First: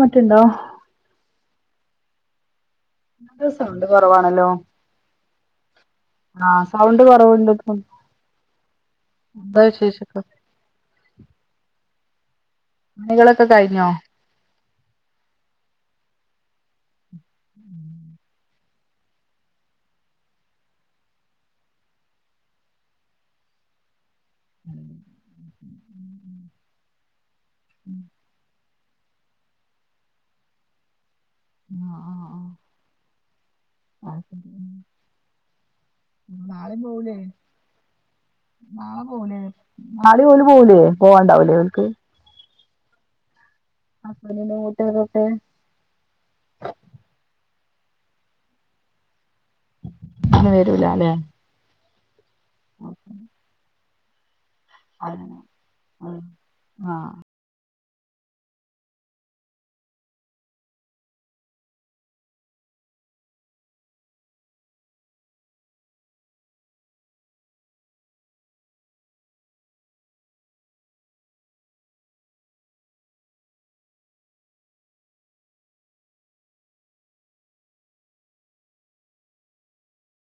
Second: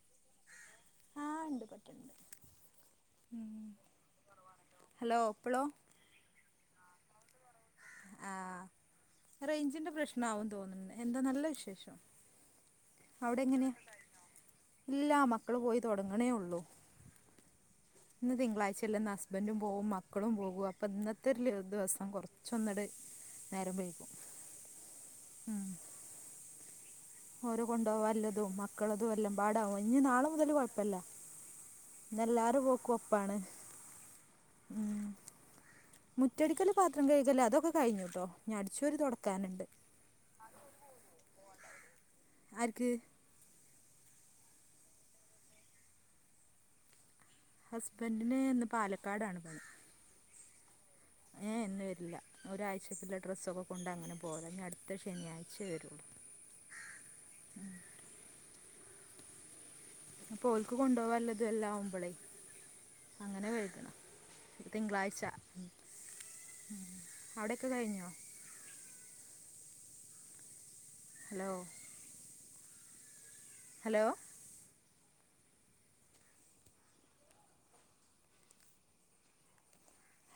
മാറ്റ്ണ്ടോ ആഹ് ഇണ്ട് പറ്റ്ണ്ണ്ട് സൗണ്ട് കൊറവാണല്ലോ ഹലോ ഇപ്പളോ ആഹ് സൗണ്ട് കൊറവ്ണ്ട് ആഹ് റേഞ്ചിന്റെ വിശേഷൊക്കെ പ്രശ്നമാവ്ന്ന് തോന്ന്ണ്ട് എന്താ നല്ല വിശേഷം അവിടെ പണികളൊക്കെ എങ്ങനെ കഴിഞ്ഞോ ഇല്ലാ മക്കള് പോയി തൊടങ്ങണേ ഒള്ളൂ ഇമ് ഇന്ന് തിങ്കളാഴ്ച്ച അല്ലേന്ന് ഹസ്ബന്റ്റും പോവും മക്കളും പോകും അപ്പൊ ഇന്നത്തെ ദിവസം കുറച്ചൊന്ന്ട് നേരം പോയിക്കും അഹ് ഇമ് ഓര്കൊണ്ടവാല്ലതും മക്കളതും എല്ലാം പാടാവു ഇനി നാളെ മുതല് കൊഴപ്പില്ല ആഹ് ഇന്നെല്ലാരെ ആഹ് പോകൊപ്പാണ് ഇമ് നാളേം പോവൂല്ലെ കഴുകല് അതൊക്കെ കഴിഞ്ഞുട്ടോ ഇഞ്ഞ് അടിച്ചോരി നാളെ പോവും ല്ലേ തൊടക്കാന്ണ്ട് നാളെ ഓല് പോവുല്ലേ പോവണ്ടാവുലെ ഒള്ക് ആര്ക്ക് [unintelligible] ഹസ്ബൻഡിന് ഇന്ന് പാലക്കാടാണ് പണി നാളെ വരൂല്ലാല്ലെ ഏഹ് ഇന്ന് വരില്ല ഒരാഴ്ചക്കില്ലേ ഡ്രസ്സൊക്കെ കൊണ്ട് അങ്ങനെ പോവല ഇഞ്ഞടുത്ത- അങ്ങനെ അഹ് ആഹ് അപ്പോൽക്ക് കൊണ്ടാവാനൊള്ളതും എല്ലാവുംമ്പളെ അങ്ങനെ കഴുതണം ഇത് തിങ്കളാഴ്ച അവിടെക്കെ കഴിഞ്ഞോ ഹലോ ഹലോ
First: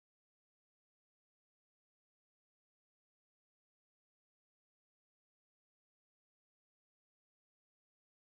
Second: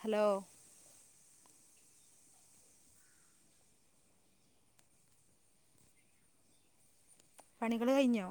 ഹലോ പണികള് കഴിഞ്ഞോ